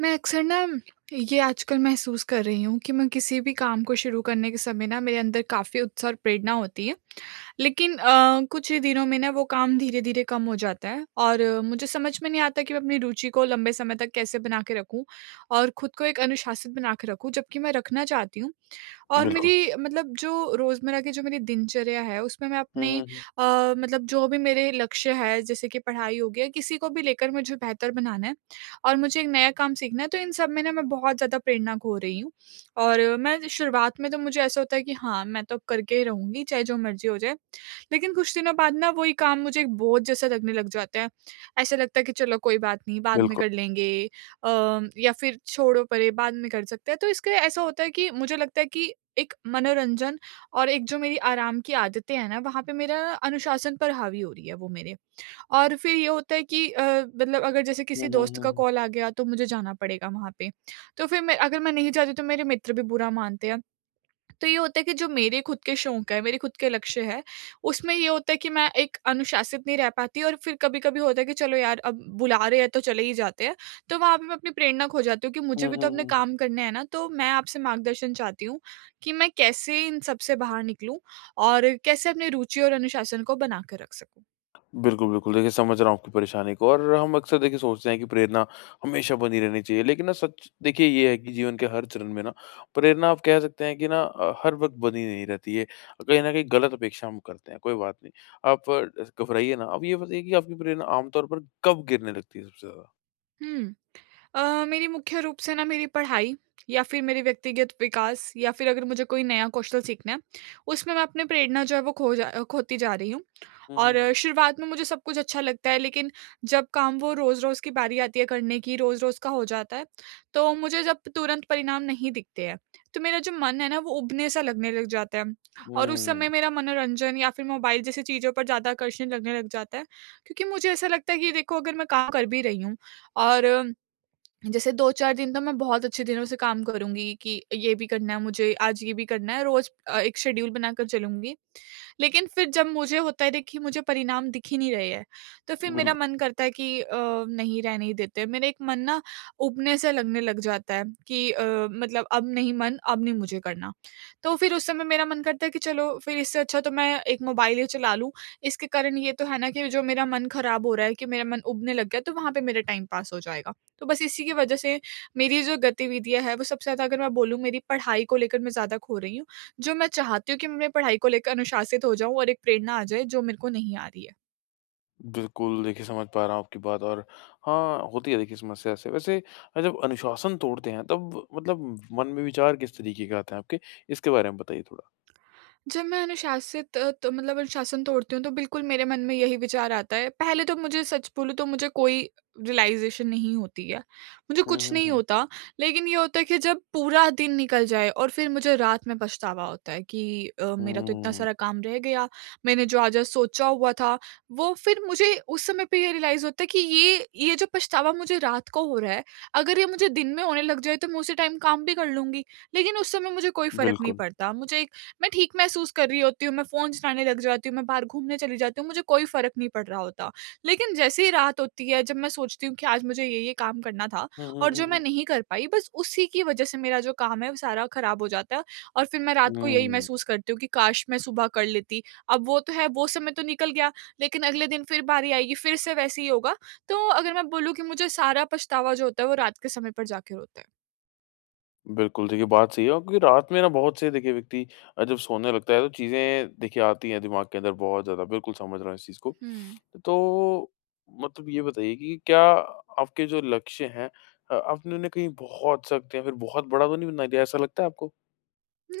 मैं अक्सर ना ये आजकल महसूस कर रही हूँ कि मैं किसी भी काम को शुरू करने के समय ना मेरे अंदर काफ़ी उत्साह और प्रेरणा होती है। लेकिन कुछ ही दिनों में ना वो काम धीरे-धीरे कम हो जाता है और मुझे समझ में नहीं आता कि मैं अपनी रुचि को लंबे समय तक कैसे बना के रखूँ और खुद को एक अनुशासित बना के रखूँ, जबकि मैं रखना चाहती हूँ। और बिल्कुल। मेरी मतलब जो रोज़मर्रा की जो मेरी दिनचर्या है, उसमें मैं हुँ, अपने हुँ, हुँ। मतलब जो भी मेरे लक्ष्य है, जैसे कि पढ़ाई हो गया, किसी को भी लेकर मुझे बेहतर बनाना है और मुझे एक नया काम सीखना है, तो इन सब में ना मैं बहुत ज़्यादा प्रेरणा खो रही हूँ। और मैं शुरुआत में तो मुझे ऐसा होता है कि हाँ, मैं तो अब करके ही रहूँगी, चाहे जो मर्ज़ी हो जाए। लेकिन कुछ दिनों बाद ना वही काम मुझे एक बोझ जैसा लगने लग जाता है। ऐसा लगता है कि चलो कोई बात नहीं, बाद में बिल्कुल। कर लेंगे, अ, या फिर छोड़ो परे, बाद में कर सकते हैं। तो इसके ऐसा होता है कि मुझे लगता है कि एक मनोरंजन और एक जो मेरी आराम की आदतें हैं ना, वहाँ पे मेरा अनुशासन पर हावी हो रही है वो मेरे। और फिर ये होता है कि मतलब अगर जैसे हुँ, किसी हुँ, दोस्त का हुँ। कॉल आ गया तो मुझे जाना पड़ेगा वहाँ पे। तो फिर मैं अगर मैं नहीं जाती तो मेरे मित्र भी बुरा मानते हैं। तो ये होता है कि जो मेरे खुद के शौक है, मेरे खुद के लक्ष्य है, उसमें ये होता है कि मैं एक अनुशासित नहीं रह पाती और फिर कभी-कभी होता है कि चलो यार अब बुला रहे हैं तो चले ही जाते हैं। तो वहाँ पे मैं अपनी प्रेरणा खो जाती हूँ कि मुझे हुँ, भी तो हुँ, अपने हुँ। काम करने हैं ना, तो मैं आपसे मार्गदर्शन चाहती हूँ कि मैं कैसे इन सब से बाहर निकलूँ और कैसे अपनी रुचि और अनुशासन को बना कर रख सकूँ? बिल्कुल, बिल्कुल। देखिए समझ रहा हूँ आपकी परेशानी को और हम अक्सर देखिए सोचते हैं कि प्रेरणा हमेशा बनी रहनी चाहिए। लेकिन ना सच देखिए ये है कि जीवन के हर चरण में ना प्रेरणा आप कह सकते हैं कि ना हर वक़्त बनी नहीं रहती है। कहीं न कहीं गलत अपेक्षा हम करते हैं, कोई बात नहीं। आप घबराइए ना। अब ये बताइए कि आपकी प्रेरणा आम तौर पर कब गिरने लगती है सबसे ज़्यादा? हुँ। मेरी मुख्य रूप से ना मेरी पढ़ाई या फिर मेरे व्यक्तिगत विकास या फिर अगर मुझे कोई नया कौशल सीखना है, उसमें मैं अपनी प्रेरणा जो है वो खोती जा रही हूँ। हुँ, और हुँ। शुरुआत में मुझे सब कुछ अच्छा लगता है, लेकिन जब काम वो रोज़-रोज़ की बारी आती है करने की, रोज़-रोज़ का हो जाता है, तो मुझे जब तुरंत परिणाम नहीं दिखते हैं, तो मेरा जो मन है ना वो उबने-सा लगने लग जाता है और उस समय हुँ, मेरा मनोरंजन या फिर मोबाइल जैसी चीज़ों पर ज़्यादा आकर्षण लगने लग जाता है। क्योंकि मुझे ऐसा लगता है कि देखो अगर मैं काम कर भी रही हूँ और जैसे 2-4 दिन तो मैं बहुत अच्छे दिनों से काम करूँगी कि ये भी करना है मुझे, आज ये भी करना है, रोज़ एक शेड्यूल बनाकर चलूँगी। लेकिन फिर जब मुझे होता है देखिए मुझे परिणाम दिख ही नहीं रहे हैं, तो फिर मेरा बिल्कुल। मन करता है कि नहीं रहने ही देते हैं। मेरा एक मन ना ऊबने सा लगने लग जाता है कि मतलब अब नहीं मन, अब नहीं मुझे करना। तो फिर उस समय मेरा मन करता है कि चलो फिर इससे अच्छा तो मैं एक मोबाइल ही चला लूँ। इसके कारण ये तो है ना कि जो मेरा मन खराब हो रहा है कि मेरा मन ऊबने लग गया, तो वहाँ पे मेरा टाइम पास हो जाएगा। तो बस इसी की वजह से मेरी जो गतिविधियाँ हैं वो सबसे ज़्यादा, अगर मैं बोलूँ, मेरी पढ़ाई को लेकर मैं ज़्यादा खो रही हूँ। जो मैं चाहती हूँ कि मैं अपनी पढ़ाई को लेकर अनुशासित हो जाऊँ और एक प्रेरणा आ जाए, जो मेरे को नहीं आ रही है। बिल्कुल, देखिए समझ पा रहा हूँ आपकी बात और हाँ, होती है देखिए समस्या ऐसे। वैसे जब अनुशासन तोड़ते हैं तब मतलब मन में विचार किस तरीके के आते हैं आपके? इसके बारे में बताइए थोड़ा? जब मैं तो मतलब अनुशासन तोड़ती हूँ तो बिल्कुल मेरे मन में यही विचार आता है। पहले तो मुझे सच बोलूँ तो मुझे कोई रियलाइज़ेशन नहीं होती है। मुझे हुँ, कुछ हुँ, नहीं हुँ। होता, लेकिन ये होता है कि जब पूरा दिन निकल जाए और फिर मुझे रात में पछतावा होता है कि मेरा तो इतना हुँ, सारा काम रह गया, मैंने जो आज-आज सोचा हुआ था, वो फिर मुझे उस समय पे ये रियलाइज़ होता है कि ये जो पछतावा मुझे रात को हो रहा है, अगर ये मुझे दिन में होने लग जाए तो मैं उसी टाइम काम भी कर लूँगी। लेकिन उस समय मुझे कोई फ़र्क नहीं बिल्कुल। पड़ता। मुझे मैं ठीक महसूस कर रही होती हूँ, मैं फ़ोन चलाने लग जाती हूँ, मैं बाहर घूमने चली जाती हूँ, मुझे कोई फ़र्क नहीं पड़ रहा होता। लेकिन जैसे ही रात होती है, जब मैं सोचती हूँ कि आज मुझे ये-ये काम करना था हुँ, हुँ, और हुँ, जो मैं हुँ। नहीं कर पाई, बस उसी की वज़ह से मेरा जो काम है, वो सारा ख़राब हो जाता है और फिर मैं रात को यही हुँ। महसूस करती हूँ कि काश मैं सुबह कर लेती। अब वो तो है, वो समय तो निकल गया, लेकिन अगले दिन फिर बारी आएगी, फिर से वैसे ही होगा। तो अगर मैं बोलूँ कि मुझे सारा पछतावा जो होता है, वो रात के समय पर जाके होता है। बिल्कुल, देखिए बात सही है और क्योंकि रात में ना बहुत से देखिए व्यक्ति जब सोने लगता है तो चीज़ें देखिए आती हैं दिमाग के अंदर बहुत ज़्यादा, बिल्कुल समझ रहा हूँ इस चीज़ को। हुँ। तो मतलब ये बताइए कि क्या आपके जो लक्ष्य हैं आपने उन्हें कहीं बहुत सख्त या फिर बहुत बड़ा तो नहीं बना दिया, ऐसा लगता है आपको?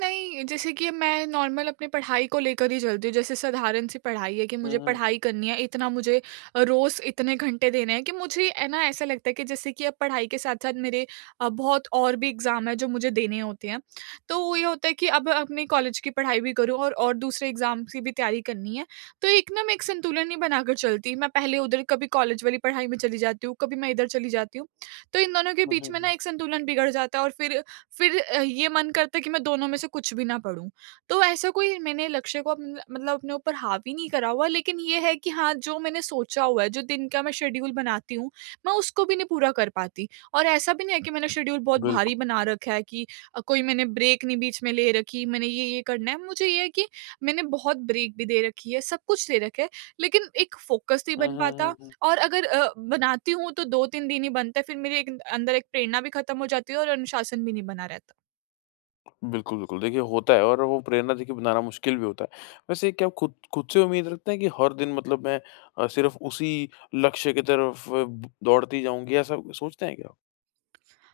नहीं, जैसे कि मैं नॉर्मल अपनी पढ़ाई को लेकर ही चलती हूँ। जैसे साधारण सी पढ़ाई है कि हुँ, मुझे हुँ, हुँ। पढ़ाई करनी है, इतना मुझे रोज़ इतने घंटे देने हैं कि मुझे है ना, ऐसा लगता है कि जैसे कि अब पढ़ाई के साथ-साथ मेरे बहुत और भी एग्ज़ाम हैं जो मुझे देने होते हैं। तो ये होता है कि अब अपनी कॉलेज की पढ़ाई भी करूँ और दूसरे एग्ज़ाम की भी तैयारी करनी है। तो एक ना मैं एक संतुलन नहीं बनाकर चलती। मैं पहले उधर कभी कॉलेज वाली पढ़ाई में चली जाती हूँ, कभी मैं इधर चली जाती हूँ। तो इन दोनों के हुँ, बीच हुँ, में ना हुँ। एक संतुलन बिगड़ जाता है और फिर ये मन करता है कि मैं दोनों में से कुछ भी ना पढ़ूँ। तो ऐसा कोई मैंने लक्ष्य को अपन मतलब अपने ऊपर हावी नहीं करा हुआ, लेकिन ये है कि हाँ, जो मैंने सोचा हुआ है, जो दिन का मैं शेड्यूल बनाती हूँ, मैं उसको भी नहीं पूरा कर पाती। और ऐसा भी नहीं है कि मैंने अच्छा शेड्यूल बहुत भारी बिल्कुल। बना रखा है, कि कोई मैंने ब्रेक नहीं बीच में ले रखी, मैंने ये-ये करना है। मुझे ये है कि मैंने बहुत ब्रेक भी दे रखी है, सब कुछ दे रखा है, लेकिन एक फ़ोकस नहीं हुँ, बन हुँ, हुँ, पाता हुँ। और अगर बनाती हूँ तो 2-3 दिन ही बनता है, फिर मेरे एक अंदर एक प्रेरणा भी खत्म हो जाती है और अनुशासन भी नहीं बना रहता। बिल्कुल, बिल्कुल। देखिए होता है और वो प्रेरणा देखिए बनाना मुश्किल भी होता है। वैसे क्या आप खुद खुद से उम्मीद रखते हैं कि हर दिन मतलब मैं सिर्फ़ उसी लक्ष्य की तरफ अ, ब दौड़ते ही जाऊँगी, ऐसा सोचते हैं क्या? आप?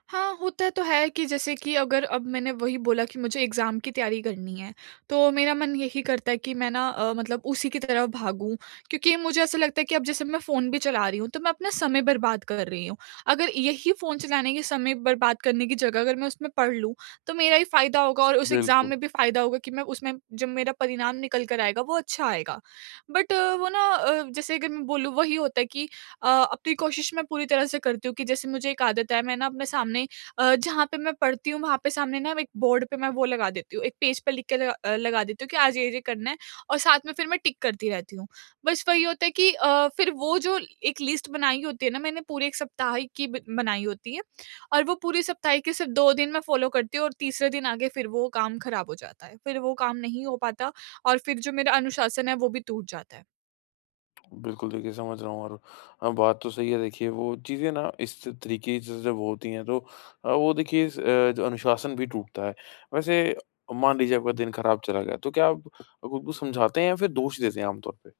हाँ, होता तो है कि जैसे कि अगर अब मैंने वही बोला कि मुझे एग्ज़ाम की तैयारी करनी है, तो मेरा मन यही करता है कि मैं ना मतलब उसी की तरफ भागूँ। क्योंकि मुझे ऐसा लगता है कि अब जैसे मैं फ़ोन भी चला रही हूँ, तो मैं अपना समय बर्बाद कर रही हूँ। अगर यही फ़ोन चलाने के समय बर्बाद करने की जगह अगर मैं उसमें पढ़ लूँ, तो मेरा ही फ़ायदा होगा और उस एग्ज़ाम बिल्कुल, में भी फ़ायदा होगा कि मैं उसमें जब मेरा परिणाम निकल कर आएगा, वो अच्छा आएगा। बट वो ना जैसे अगर मैं बोलूँ, वही होता है कि अपनी कोशिश मैं पूरी तरह से करती हूँ कि जैसे मुझे एक आदत है, मैं ना अपने सामने जहाँ पे मैं पढ़ती हूँ वहाँ पे सामने ना एक बोर्ड पे मैं वो लगा देती हूँ, एक पेज पे लिख के लगा देती हूँ कि आज ये करना है और साथ में फिर मैं टिक करती रहती हूँ। बस वही होता है कि फिर वो जो एक लिस्ट बनाई होती है ना मैंने, पूरी एक सप्ताह की बनाई होती है और वो पूरी सप्ताह के सिर्फ 2 दिन मैं फॉलो करती हूँ और तीसरे दिन आगे फिर वो काम खराब हो जाता है, फिर वो काम नहीं हो पाता और फिर जो मेरा अनुशासन है वो भी टूट जाता है। बिल्कुल देखिए समझ रहा हूँ और बात तो सही है देखिए वो चीज़ें ना इस तरीके से जब होती हैं तो वो देखिए इस जो अनुशासन भी टूटता है। वैसे मान लीजिए आपका दिन खराब चला गया, तो क्या आप खुद को समझाते हैं या फिर दोष देते हैं आमतौर पे?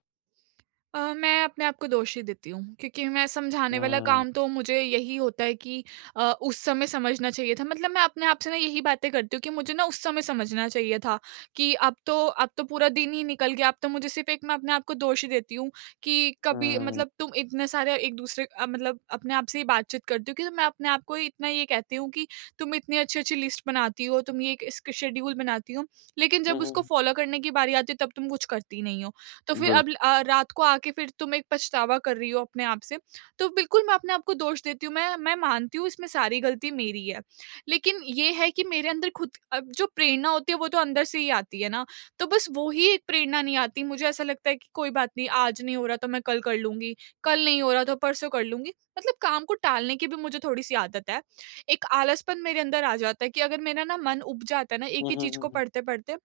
मैं अपने आप को दोषी देती हूँ, क्योंकि मैं हुँ, समझाने वाला हुँ। काम तो मुझे यही होता है कि उस समय समझना चाहिए था, मतलब मैं अपने आप से ना यही बातें करती हूँ कि मुझे ना उस समय समझना चाहिए था कि अब तो पूरा दिन ही निकल गया, अब तो मुझे सिर्फ एक, मैं अपने आप को दोषी देती हूँ कि कभी, मतलब तुम इतने सारे, एक दूसरे मतलब अपने आप से ही बातचीत करती हूँ, कि तो मैं अपने आप को इतना ये कहती हूँ कि तुम इतनी अच्छी अच्छी लिस्ट बनाती हो, तुम ये एक शेड्यूल बनाती हो, लेकिन हुँ, जब उसको हुँ। फॉलो करने की बारी आती है तब तुम कुछ करती नहीं हो, तो फिर बिल अब रात को आके फिर तुम एक पछतावा कर रही हो अपने आप से। तो बिल्कुल मैं अपने आप को दोष देती हूँ, मैं मानती हूँ इसमें सारी गलती मेरी है। लेकिन ये है कि मेरे अंदर खुद अब जो प्रेरणा होती है वो तो अंदर से ही आती है ना, तो बस वो ही एक प्रेरणा नहीं आती। मुझे ऐसा लगता है कि कोई बात नहीं, आज नहीं हो रहा तो मैं कल कर लूँगी, कल नहीं हो रहा तो परसों कर लूँगी। मतलब काम को टालने की भी मुझे थोड़ी-सी आदत है। एक आलसपन मेरे अंदर आ जाता है कि अगर मेरा ना मन ऊब जाता है ना एक हुँ, ही हुँ, चीज़ हुँ, को हुँ। पढ़ते-पढ़ते,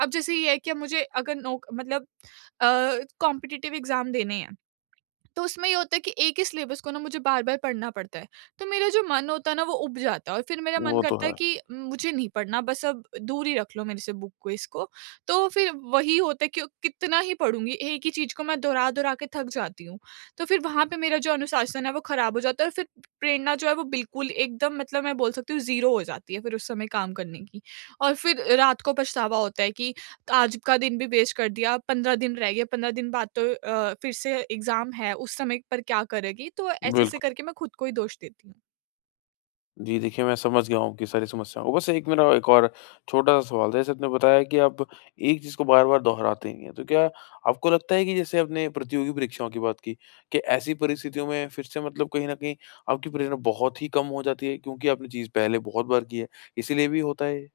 अब जैसे ये है कि अब मुझे अगर नौक मतलब अ, कॉम्पिटिटिव एग्ज़ाम देने हैं, तो उसमें ये होता है कि एक ही सिलेबस को ना मुझे बार-बार पढ़ना पड़ता है। तो मेरा जो मन होता है ना वो उब जाता है और फिर मेरा मन वो तो करता है। है कि मुझे नहीं पढ़ना बस अब, दूर ही रख लो मेरे से बुक को, इसको। तो फिर वही होता है कि कितना ही पढ़ूँगी, एक ही चीज़ को मैं दोहरा-दोहरा के थक जाती हूँ। तो फिर वहाँ पे मेरा जो अनुशासन है वो ख़राब हो जाता है और फिर प्रेरणा जो है वो बिल्कुल एकदम, मतलब मैं बोल सकती हूँ, ज़ीरो हो जाती है फिर उस समय काम करने की। और फिर रात को पछतावा होता है कि आज का दिन भी वेस्ट कर दिया, 15 दिन रह गए, 15 दिन बाद तो फिर से एग्ज़ाम है, उस समय पर क्या करेगी? तो ऐसे-ऐसे बिल्कुल। करके मैं खुद को ही दोष देती हूँ। जी, देखिए मैं समझ गया हूँ आपकी सारी समस्याओं को। बस एक मेरा एक और छोटा-सा सवाल था, जैसे आपने बताया कि आप एक चीज़ को बार-बार दोहराते ही हैं, तो क्या आपको लगता है कि जैसे आपने प्रतियोगी परीक्षाओं की बात की, कि ऐसी परिस्थितियों में फिर से मतलब कहीं न कहीं आपकी प्रेरणा बहुत ही कम हो जाती है क्योंकि आपने चीज़ पहले बहुत बार की है, इसीलिए भी होता है ये?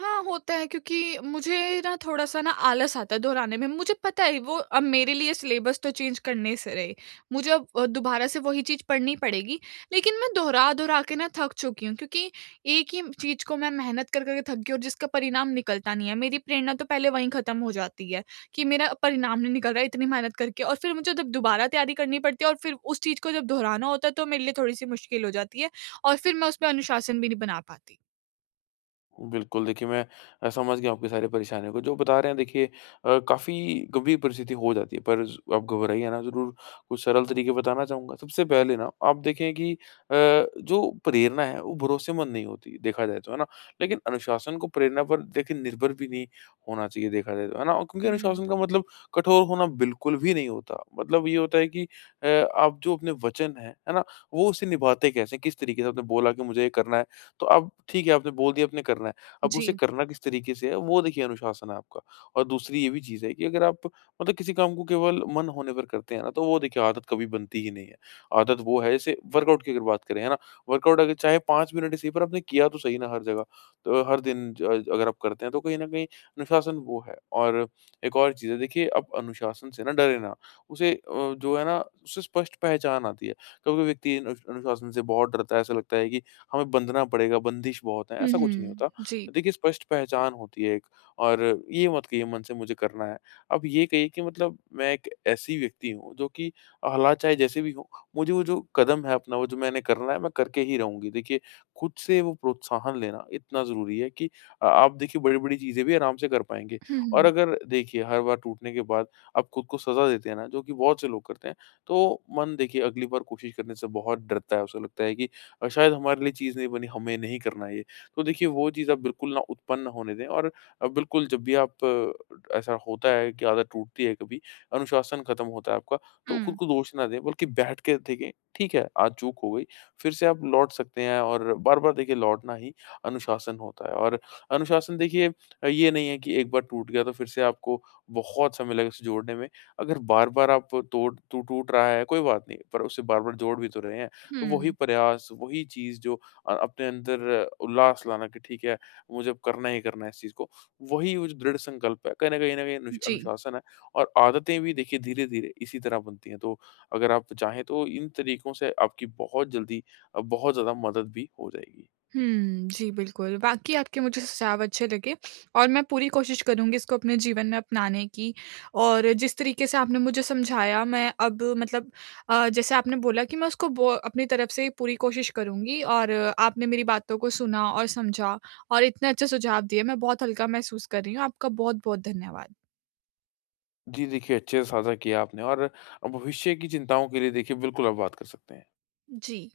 हाँ, होता है, क्योंकि मुझे ना थोड़ा-सा ना आलस आता है दोहराने में। मुझे पता है वो अब मेरे लिए सिलेबस तो चेंज करने से रहे। मुझे अब दोबारा से वही चीज़ पढ़नी पड़ेगी। लेकिन मैं दोहरा-दोहरा के ना थक चुकी हूँ, क्योंकि एक ही चीज़ को मैं मेहनत कर, कर के थक गई और जिसका परिणाम निकलता नहीं है। मेरी प्रेरणा तो पहले वहीं ख़त्म हो जाती है कि मेरा परिणाम नहीं निकल रहा है इतनी मेहनत करके, और फिर मुझे जब दोबारा तैयारी करनी पड़ती है और फिर उस चीज़ को जब दोहराना होता है तो मेरे लिए थोड़ी-सी मुश्किल हो जाती है और फिर मैं उसमें अनुशासन भी नहीं बना पाती। बिल्कुल, देखिए मैं समझ गया आपकी सारी परेशानियों को, जो बता रहे हैं देखिए काफ़ी गंभीर परिस्थिति हो जाती है, पर ज़ आप घबराइए ना ज़रूर, कुछ सरल तरीके बताना चाहूँगा। सबसे पहले ना आप देखें कि जो प्रेरणा है वो भरोसेमंद नहीं होती, देखा जाए तो, है ना? लेकिन अनुशासन को प्रेरणा पर देखिए निर्भर भी नहीं होना चाहिए देखा जाए तो, है ना? और क्योंकि हुँ। अनुशासन का मतलब कठोर होना बिल्कुल भी नहीं होता, मतलब ये होता है कि आप जो अपने वचन हैं, है ना? वो उसे निभाते कैसे हैं, किस तरीके से आपने बोला कि मुझे ये करना है तो अब ठीक है आपने बोल दिया आपने करना है। अब उसे जी। करना किस तरीके से है वो देखिए अनुशासन है आपका। और दूसरी ये भी चीज़ है कि अगर आप मतलब किसी काम को केवल मन होने पर करते हैं ना तो वो देखिए आदत कभी बनती ही नहीं है। आदत वो है जैसे वर्कआउट की अगर बात करें है ना, वर्कआउट अगर चाहे 5 मिनट ही सही पर आपने किया तो सही ना हर जगह। तो हर दिन ज अगर आप करते हैं तो कहीं न कहीं अनुशासन वो है। और एक और चीज़ है देखिए आप अनुशासन से ना डरे ना। उसे जो है ना उसे स्पष्ट पहचान आती है। कभी-कभी व्यक्ति अनुशासन से बहुत डरता है। ऐसा लगता है कि हमें बंधना पड़ेगा, बंदिश बहुत है, हुँ, ऐसा कुछ नहीं हुँ। होता। जी। देखिए स्पष्ट पहचान होती है एक और ये मत कहिए मन से मुझे करना है। आप ये कहिए कि मतलब मैं एक ऐसी व्यक्ति हूँ जो कि हालात चाहे जैसे भी हों, मुझे वो जो कदम है अपना, वो जो मैंने करना है, मैं करके ही रहूँगी। देखिए खुद से वो प्रोत्साहन लेना इतना ज़रूरी है कि आप देखिए बड़ी-बड़ी चीज़ें भी आराम से कर पाएँगे और हुँ, अगर देखिए हर बार टूटने के बाद आप खुद को सज़ा देते हैं ना, जो कि बहुत से लोग करते हैं, तो मन देखिए अगली बार कोशिश करने से बहुत डरता है। उसे लगता है कि शायद हमारे लिए चीज़ नहीं बनी, हमें नहीं करना ये। तो देखिए वो चीज़ आप बिल्कुल ना उत्पन्न होने दें और बिल्कुल जब भी आप ऐसा होता है कि आदत टूटती है कभी, अनुशासन खत्म होता है आपका, तो खुद हुँ। को दोष ना दें बल्कि बैठ के देखें, ठीक है, आज चूक हो गई, फिर से आप लौट सकते हैं और बार-बार देखिए लौटना ही अनुशासन होता है। और अनुशासन देखिए ये नहीं है कि एक बार टूट गया तो फिर से आपको बहुत समय लगे उसे जोड़ने में। अगर बार-बार आप तोड़ टू टूट रहा है कोई बात नहीं, पर उसे बार-बार जोड़ भी तो रहे हैं। हुँ, तो वही हुँ। प्रयास, वही चीज़ जो अपने अंदर उल्लास लाना कि ठीक है, मुझे अब करना ही करना है इस चीज़ को, वही वो जो दृढ़ संकल्प है, कहीं न कहीं अनुश जी। अनुशासन है और आदतें भी देखिए धीरे-धीरे इसी तरह बनती हैं। तो अगर आप चाहें तो इन तरीकों से आपकी बहुत जल्दी बहुत ज़्यादा मदद भी हो जाएगी। हुँ, जी, बिल्कुल। वाक़ई आपके मुझे सुझाव अच्छे लगे और मैं पूरी कोशिश करूँगी इसको अपने जीवन में अपनाने की, और जिस तरीके से आपने मुझे समझाया, मैं अब मतलब जैसे आपने बोला कि मैं उसको बो अपनी तरफ से पूरी कोशिश करूँगी, और आपने मेरी बातों को सुना और समझा और इतने अच्छे सुझाव दिए, मैं बहुत हल्का महसूस कर रही हूँ। आपका बहुत-बहुत धन्यवाद। जी देखिए, अच्छे से साझा किया आपने और भविष्य की चिंताओं के लिए देखिए बिल्कुल आप बात कर सकते हैं। जी।